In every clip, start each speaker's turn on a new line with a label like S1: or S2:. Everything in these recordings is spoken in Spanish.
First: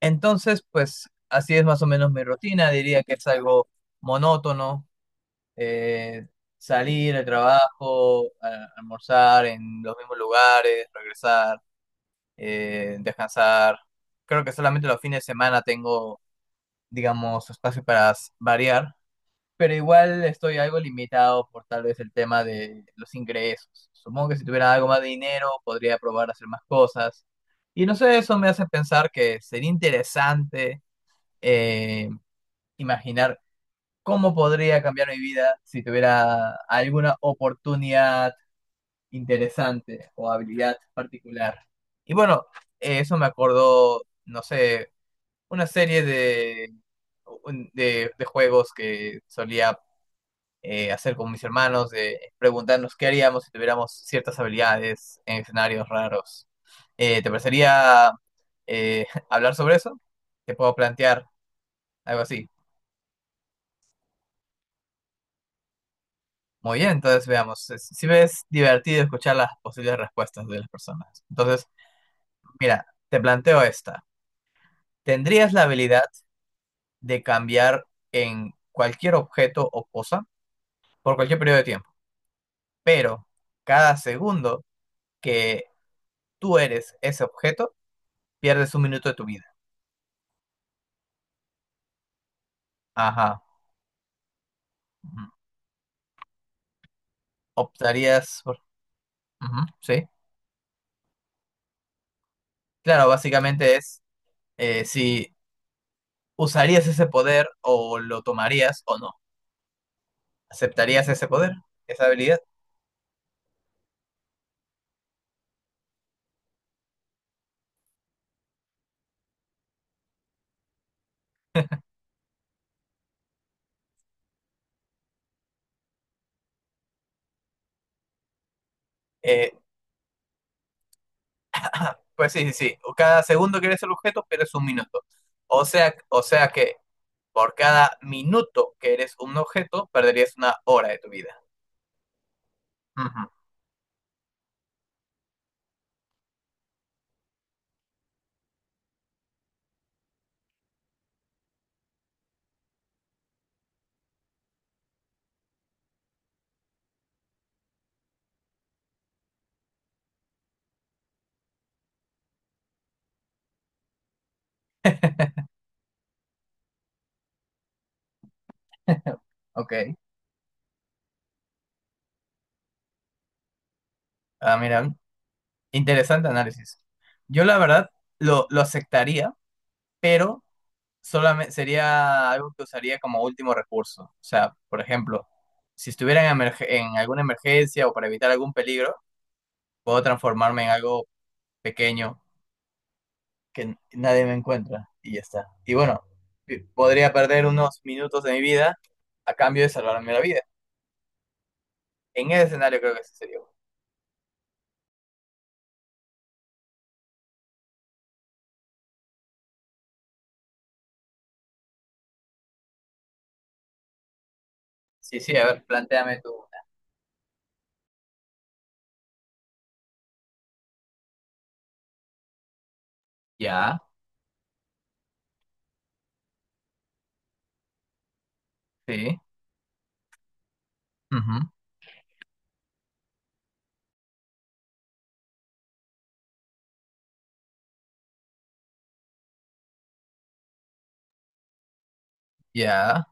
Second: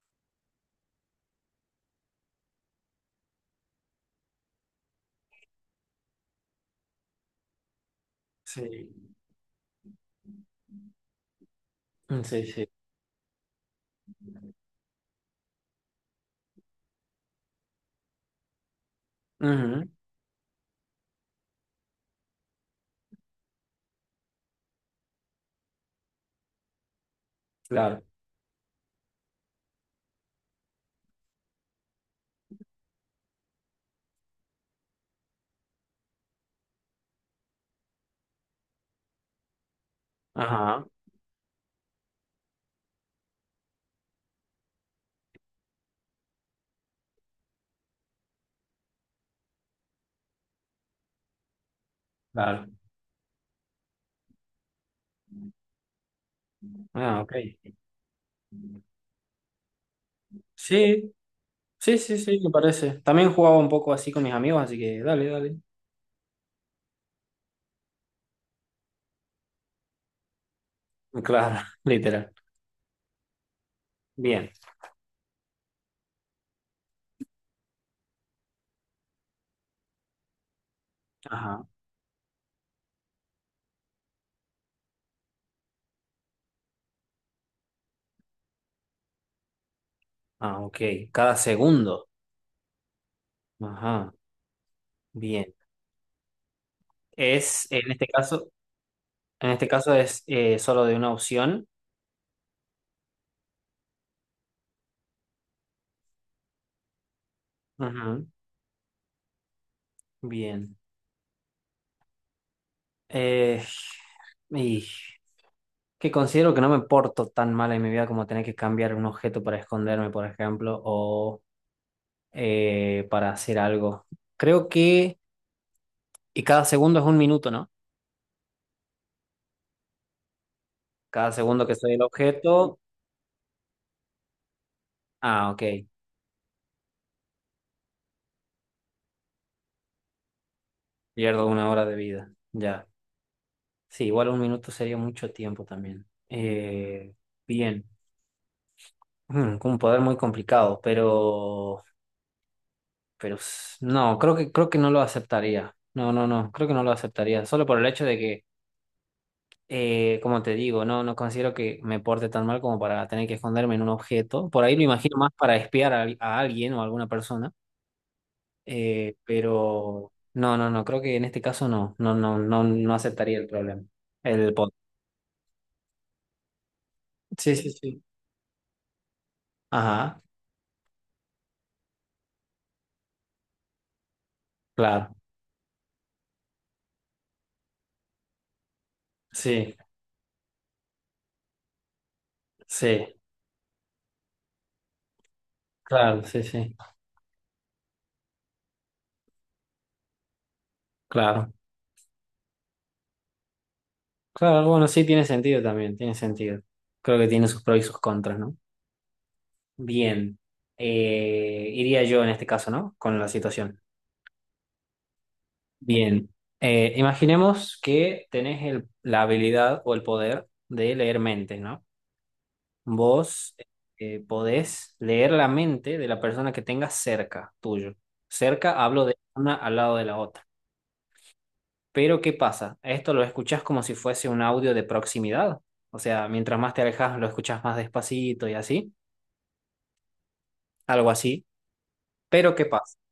S1: Entonces, pues así es más o menos mi rutina. Diría que es algo monótono. eh, Salir al trabajo,
S2: Sí,
S1: almorzar en los mismos lugares, regresar,
S2: mm, sí, sí.
S1: descansar. Creo que solamente los fines de semana tengo, digamos, espacio para variar. Pero
S2: Ujú,
S1: igual estoy algo limitado por tal vez el tema de los ingresos. Supongo que si tuviera algo más de dinero podría probar a hacer más cosas. Y no
S2: claro.
S1: sé, eso me hace pensar que sería interesante, eh, imaginar cómo podría cambiar mi vida si tuviera alguna oportunidad interesante o habilidad
S2: Ajá,
S1: particular. Y bueno, eso me acordó, no sé, una serie de, un- de juegos que solía, hacer con mis hermanos, de
S2: claro.
S1: preguntarnos qué haríamos si tuviéramos ciertas habilidades en escenarios raros.
S2: Ah,
S1: ¿Te
S2: ok.
S1: parecería, hablar sobre eso? Te puedo
S2: Sí,
S1: plantear
S2: sí, sí,
S1: algo
S2: sí,
S1: así.
S2: me parece. También jugaba un poco así con mis amigos, así que dale, dale.
S1: Muy bien, entonces veamos. Si ves divertido escuchar las posibles respuestas de las personas.
S2: Claro,
S1: Entonces,
S2: literal.
S1: mira, te planteo esta.
S2: Bien.
S1: ¿Tendrías la habilidad de cambiar en cualquier objeto o cosa por cualquier periodo de
S2: Ajá.
S1: tiempo? Pero cada segundo que tú eres ese objeto, pierdes un minuto de tu vida.
S2: Ah, ok. Cada segundo.
S1: Ajá.
S2: Ajá.
S1: Ujú.
S2: Bien. Es, en este
S1: ¿Optarías
S2: caso,
S1: por...?
S2: En
S1: Ujú,
S2: este caso
S1: sí.
S2: es solo de una opción.
S1: Claro, básicamente es, si usarías ese poder o lo
S2: Ujú.
S1: tomarías o no.
S2: Bien.
S1: ¿Aceptarías ese poder, esa habilidad?
S2: Eh, y que considero que no me porto tan mal en mi vida como tener que cambiar un objeto para esconderme, por ejemplo, o para hacer algo. Creo que, y cada segundo es un minuto, ¿no?
S1: Eh,
S2: Cada segundo que soy el
S1: Pues sí, sí,
S2: objeto,
S1: sí. O cada segundo que eres el objeto pierdes un minuto.
S2: ah, ok,
S1: O sea que por cada minuto que eres un objeto, perderías una hora de tu vida.
S2: pierdo una hora de vida, ya.
S1: Ujú,
S2: Sí, igual un minuto sería mucho tiempo también. Bien. Con un poder muy complicado, pero, no, creo que no lo aceptaría. No, no, no, creo que no lo aceptaría, solo por el hecho de que, como te digo, no, no considero que me porte tan mal como para tener que esconderme en un objeto. Por ahí lo imagino más para espiar a alguien o a alguna persona. Eh,
S1: ok.
S2: pero no, no, no, creo que en este caso no, no, no, no, no aceptaría el problema. El
S1: Ah,
S2: pot.
S1: mira, interesante análisis. Yo
S2: Sí,
S1: la
S2: sí,
S1: verdad
S2: sí.
S1: lo aceptaría,
S2: Ajá,
S1: pero solamente sería algo que usaría como último recurso. O sea, por
S2: claro.
S1: ejemplo, si estuviera en, en alguna emergencia o para evitar algún peligro,
S2: Sí,
S1: puedo transformarme en algo pequeño
S2: sí,
S1: que nadie me encuentra y ya está. Y bueno,
S2: claro, sí, sí.
S1: podría perder unos minutos de mi vida a cambio de salvarme la vida.
S2: Claro.
S1: En ese escenario creo que ese sería. Bueno.
S2: Claro, bueno, sí tiene sentido también, tiene sentido. Creo que tiene sus pros y sus contras, ¿no? Bien. Iría yo en este caso, ¿no? Con la situación.
S1: Sí, sí, a ver, planteame
S2: Bien.
S1: tú.
S2: Imaginemos que tenés la habilidad o el poder de leer mentes, ¿no? Vos
S1: Ya,
S2: podés leer la mente de la persona que tengas cerca tuyo. Cerca hablo de
S1: sí,
S2: una al lado de la otra.
S1: ujú,
S2: Pero ¿qué pasa? Esto lo escuchás como si fuese un audio de proximidad. O sea, mientras más te alejas, lo escuchás más despacito y así. Algo así. Pero ¿qué pasa?
S1: ya.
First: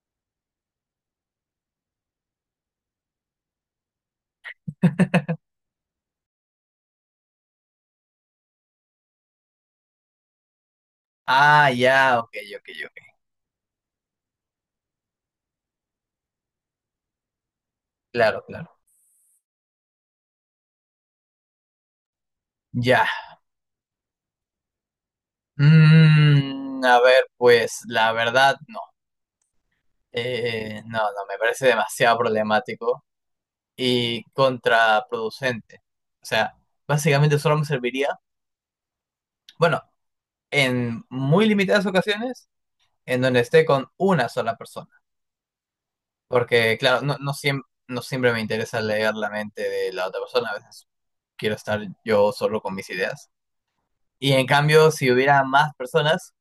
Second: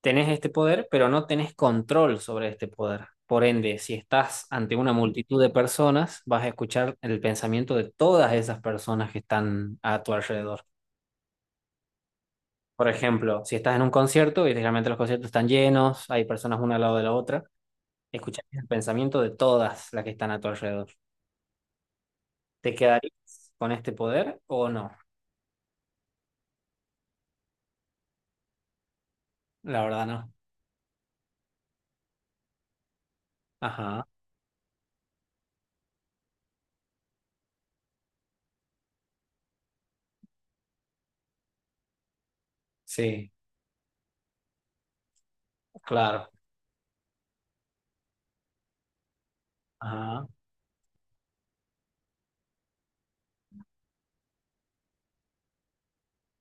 S2: Tenés este poder, pero no tenés control sobre este poder. Por ende, si estás ante una multitud de personas, vas a escuchar el pensamiento de todas esas personas que están a tu alrededor.
S1: Ah, ya, ok, ok,
S2: Por
S1: ok.
S2: ejemplo, si estás en un concierto, y generalmente los conciertos están llenos, hay personas una al lado de la otra,
S1: Claro,
S2: escucharías el
S1: claro.
S2: pensamiento de todas las que están a tu alrededor. ¿Te
S1: Ya.
S2: quedarías con este poder o no?
S1: Mm, a ver, pues la verdad, no.
S2: La verdad no.
S1: No, no, me parece demasiado problemático
S2: Ajá,
S1: y contraproducente. O sea, básicamente solo me serviría. Bueno, en muy limitadas ocasiones en
S2: sí,
S1: donde esté con una sola persona.
S2: claro.
S1: Porque, claro, no, no, no siempre me interesa leer la mente de la otra
S2: Ajá.
S1: persona, a veces quiero estar yo solo con mis ideas. Y en cambio, si hubiera más personas,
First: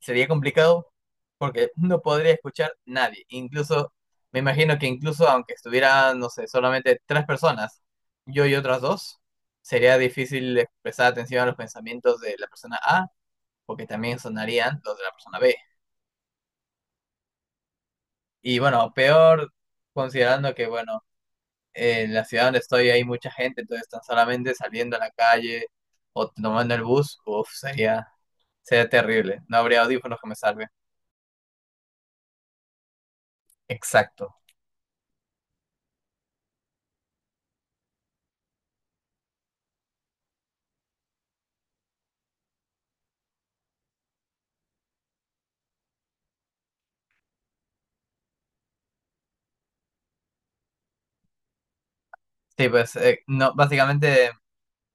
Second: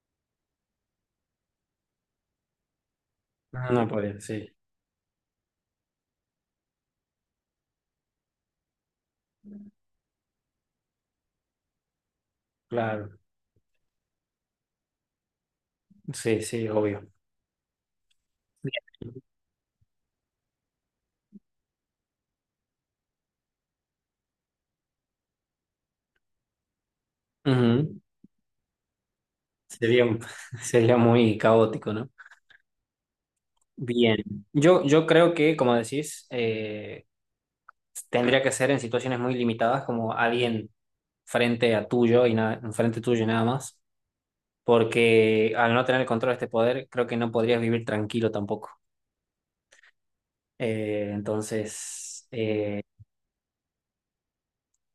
S1: sería complicado porque no podría escuchar nadie.
S2: No
S1: Incluso,
S2: podría,
S1: me
S2: sí,
S1: imagino que incluso aunque estuviera, no sé, solamente tres personas, yo y otras dos, sería difícil expresar atención a los pensamientos de la persona A,
S2: claro.
S1: porque también sonarían los de la persona B.
S2: Sí, sí, obvio.
S1: Y bueno, peor considerando que, bueno, en la ciudad donde estoy hay mucha gente, entonces tan solamente saliendo a la calle o tomando el bus, uff,
S2: Ujú.
S1: sería, sería terrible. No habría
S2: Sería, un-
S1: audífonos que me salven.
S2: Sería muy caótico, ¿no? Bien,
S1: Exacto.
S2: yo creo que, como decís, tendría que ser en situaciones muy limitadas, como alguien frente a tuyo y nada, frente tuyo y nada más, porque al no tener el control de este poder, creo que no podrías vivir tranquilo tampoco. Entonces,
S1: Sí, pues, no, básicamente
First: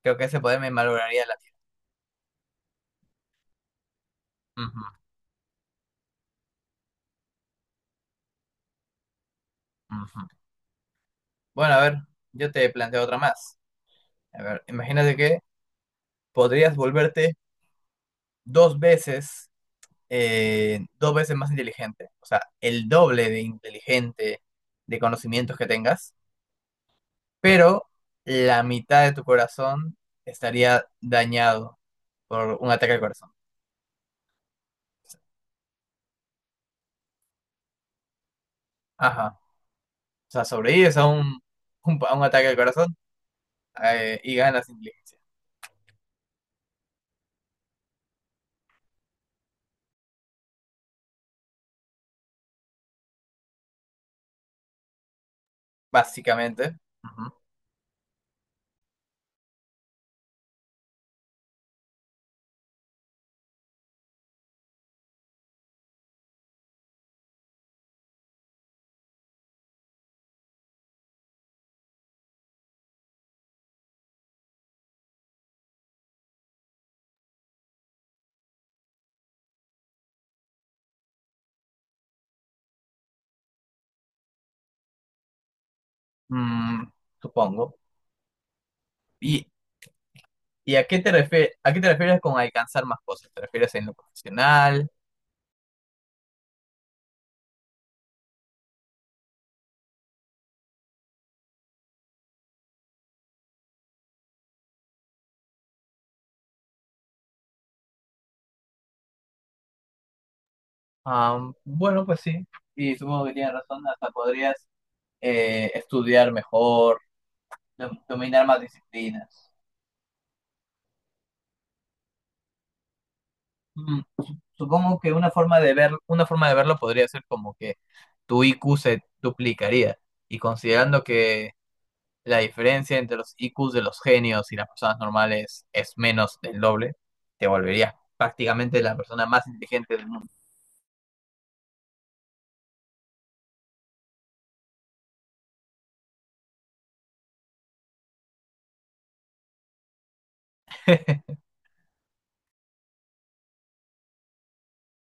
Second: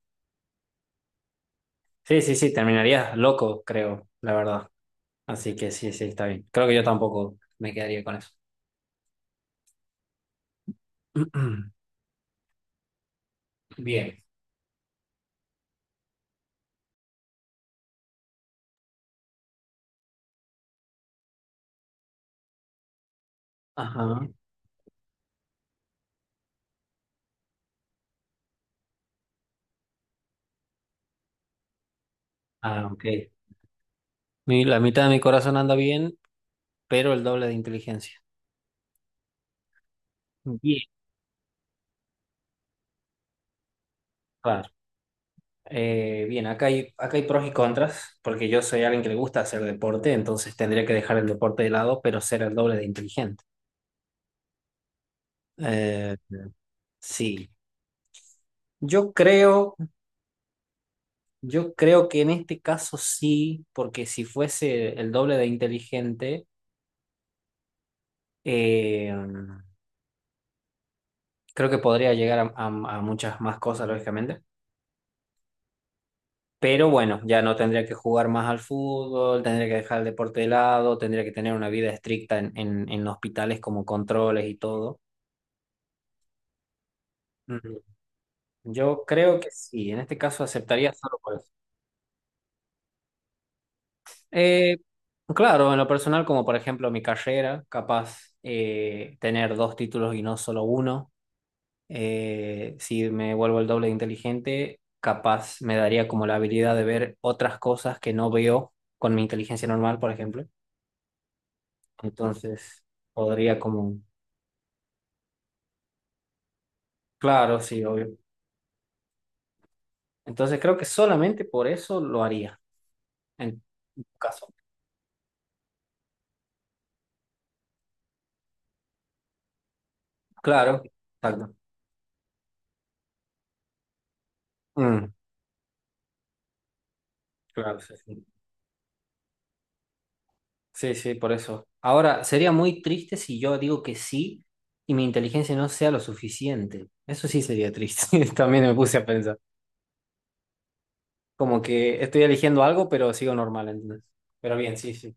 S1: creo que ese poder me malograría la vida.
S2: sí, sí, sí, terminarías loco, creo, la verdad.
S1: Ujú,
S2: Así que sí, sí, está bien. Creo que yo tampoco me quedaría con eso.
S1: ujú. Bueno, a ver, yo te planteo otra más.
S2: Bien.
S1: A ver, imagínate que podrías volverte dos veces, dos veces más inteligente. O sea, el doble de
S2: Ajá.
S1: inteligente de conocimientos que tengas pero la mitad de tu corazón estaría dañado por un
S2: Ah,
S1: ataque al
S2: ok.
S1: corazón.
S2: La mitad de mi corazón anda bien, pero el doble de inteligencia.
S1: Ajá. O sea,
S2: Bien.
S1: sobrevives a un ataque al corazón, y ganas
S2: Claro.
S1: inteligencia,
S2: Bien, acá hay pros y contras, porque yo soy alguien que le gusta hacer deporte, entonces tendría que dejar el deporte de lado, pero ser el doble de inteligente. Eh,
S1: básicamente. Ujú.
S2: sí, yo creo, yo creo que en este caso sí, porque si fuese el doble de inteligente, eh, creo que podría llegar a muchas más cosas, lógicamente. Pero bueno, ya no tendría que jugar más al fútbol, tendría que dejar el deporte de lado, tendría que tener una vida estricta en, en hospitales como controles y todo.
S1: Mm, supongo.
S2: Yo creo
S1: ¿Y,
S2: que sí, en este caso
S1: y a
S2: aceptaría
S1: qué
S2: solo por eso.
S1: a qué te refieres con alcanzar más cosas? ¿Te refieres en lo
S2: Eh,
S1: profesional?
S2: claro, en lo personal, como por ejemplo mi carrera, capaz tener dos títulos y no solo uno. Si me vuelvo el doble de inteligente, capaz me daría como la habilidad de ver otras cosas que no veo con mi inteligencia normal, por ejemplo.
S1: Am, bueno, pues sí.
S2: Entonces,
S1: Y supongo que tienes
S2: podría
S1: razón,
S2: como...
S1: hasta podrías, estudiar mejor,
S2: Claro, sí, obvio.
S1: dominar más disciplinas.
S2: Entonces, creo que solamente por eso lo haría, en
S1: Mm,
S2: tu caso.
S1: supongo que una forma de ver, una forma de verlo podría ser como que tu IQ se duplicaría. Y
S2: Claro,
S1: considerando que
S2: exacto.
S1: la diferencia entre los IQs de los genios y las personas
S2: Mm,
S1: normales es menos del doble, te
S2: claro, sí,
S1: volverías
S2: sí.
S1: prácticamente la persona más inteligente del mundo.
S2: Sí, sí, por eso. Ahora, sería muy triste si yo digo que sí y mi inteligencia no sea lo suficiente. Eso sí sería triste. También me puse a pensar. Como que estoy eligiendo algo, pero sigo normal, ¿entendés? Pero bien, sí, sí.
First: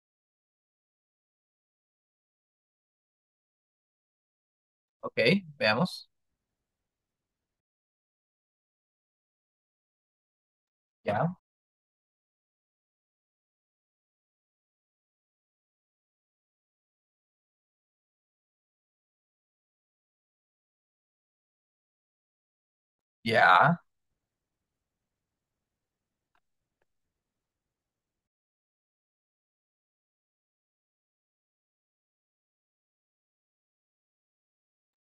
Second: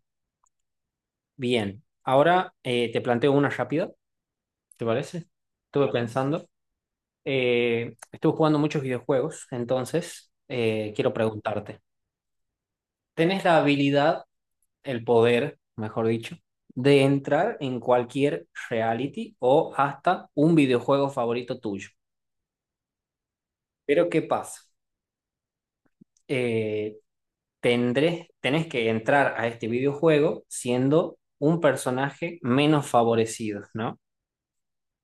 S2: Bien. Ahora te planteo una rápida, ¿te
S1: Ok,
S2: parece? Estuve
S1: veamos.
S2: pensando. Estuve jugando muchos videojuegos, entonces quiero
S1: Ya,
S2: preguntarte. ¿Tenés la habilidad el poder, mejor dicho, de entrar en cualquier reality o hasta un videojuego favorito tuyo?
S1: ya.
S2: Pero ¿qué pasa? Eh, Tenés que entrar a este videojuego siendo un personaje menos favorecido, ¿no?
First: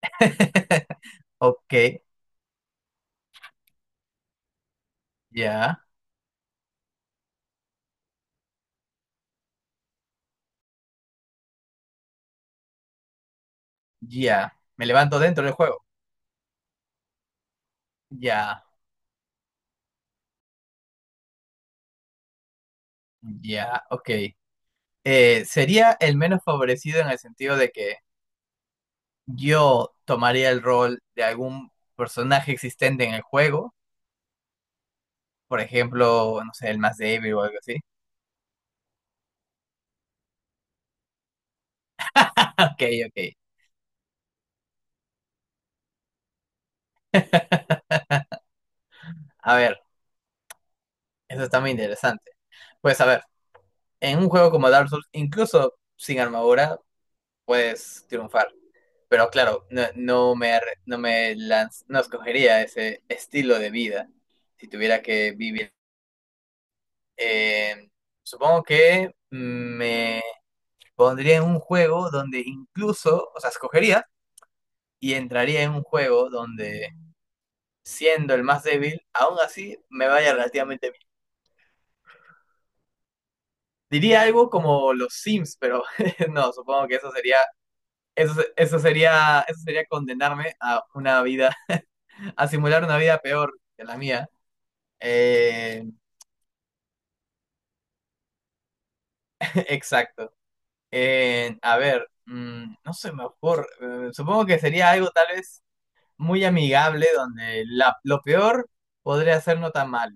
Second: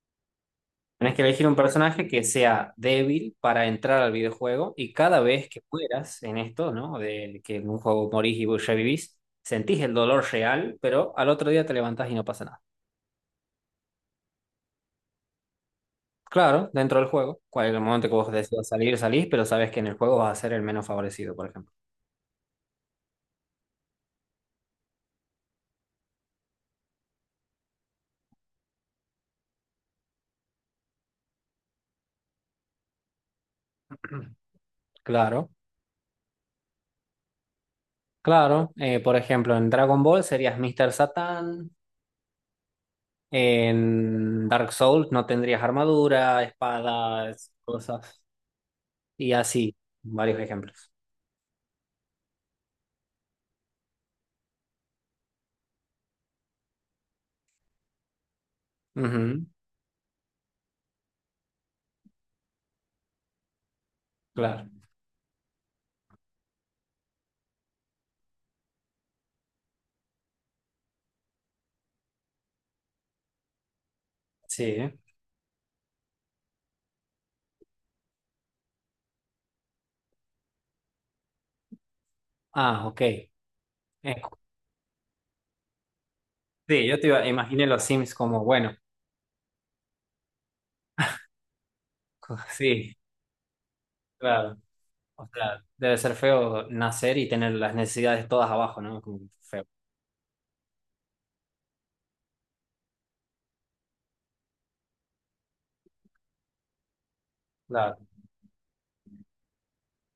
S2: Tenés que elegir un
S1: Ok,
S2: personaje que sea débil para entrar al videojuego y cada vez que
S1: ya,
S2: mueras en esto, ¿no? De que en un juego morís y revivís, sentís el dolor real, pero al otro día te levantás y no pasa nada.
S1: ya. Me levanto dentro del juego.
S2: Claro, dentro del juego. Cual el momento que vos
S1: Ya,
S2: decidas salir, salís, pero sabes que en el juego vas a ser el menos favorecido, por ejemplo.
S1: ya, ok. Sería el menos favorecido en el sentido de que yo tomaría el rol de algún personaje existente en el juego,
S2: Claro,
S1: por ejemplo, no sé, el más débil o algo así.
S2: claro. Por ejemplo, en Dragon Ball serías Mr. Satan.
S1: Ok, ok.
S2: En Dark Souls no tendrías armadura, espadas, cosas. Y
S1: A
S2: así,
S1: ver,
S2: varios ejemplos.
S1: eso está muy interesante. Pues a ver, en un juego como Dark Souls, incluso sin armadura, puedes triunfar. Pero
S2: Ujú,
S1: claro, no, no me, arre- no me lanz- no escogería ese estilo de vida si
S2: claro,
S1: tuviera que vivir. Eh, supongo que me pondría en un juego donde incluso, o sea, escogería
S2: sí.
S1: y entraría en un juego donde, siendo el más débil, aún así me vaya relativamente bien.
S2: Ah, ok.
S1: Diría algo como los Sims, pero no,
S2: Sí,
S1: supongo que eso sería,
S2: imaginé los Sims como, bueno,
S1: eso sería condenarme a una vida, a simular
S2: sí,
S1: una vida peor que la mía.
S2: claro. O sea,
S1: Eh,
S2: debe ser feo nacer y tener las necesidades todas abajo, ¿no? Como feo.
S1: exacto. A ver, mm, no se me ocurre. Supongo que sería algo tal vez muy amigable donde la,
S2: Claro.
S1: lo peor podría ser no tan mal.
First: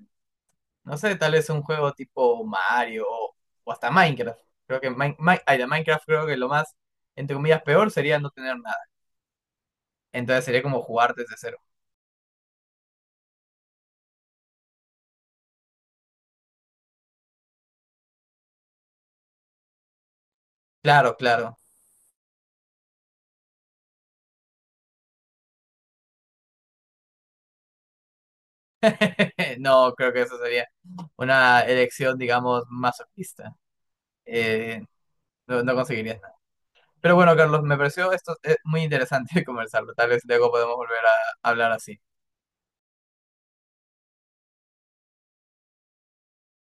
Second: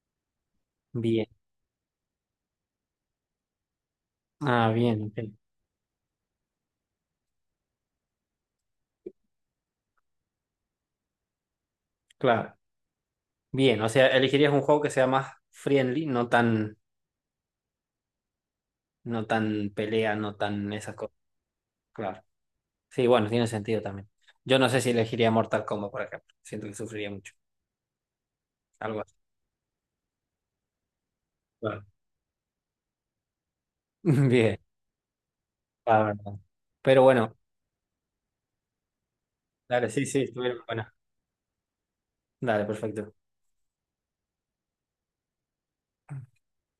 S1: No sé,
S2: Bien.
S1: tal vez un juego tipo Mario o hasta Minecraft.
S2: Ah,
S1: Creo que
S2: bien, ok.
S1: De Minecraft creo que lo más, entre comillas, peor sería no tener nada. Entonces sería como jugar desde cero.
S2: Claro. Bien, o sea, elegirías un juego que sea más friendly, no tan, pelea, no tan esas cosas.
S1: Claro, claro.
S2: Claro. Sí, bueno, tiene sentido también. Yo no sé si elegiría Mortal Kombat, por ejemplo. Siento que sufriría mucho. Algo así.
S1: No, creo que eso sería una
S2: Claro.
S1: elección, digamos, masoquista.
S2: Bien,
S1: Eh, no, no
S2: la
S1: conseguirías
S2: verdad.
S1: nada.
S2: Pero
S1: Pero
S2: bueno,
S1: bueno, Carlos, me pareció esto, muy interesante
S2: dale,
S1: conversarlo.
S2: sí,
S1: Tal
S2: sí,
S1: vez luego
S2: estuvieron
S1: podemos
S2: buenas.
S1: volver a hablar así.
S2: Dale, perfecto.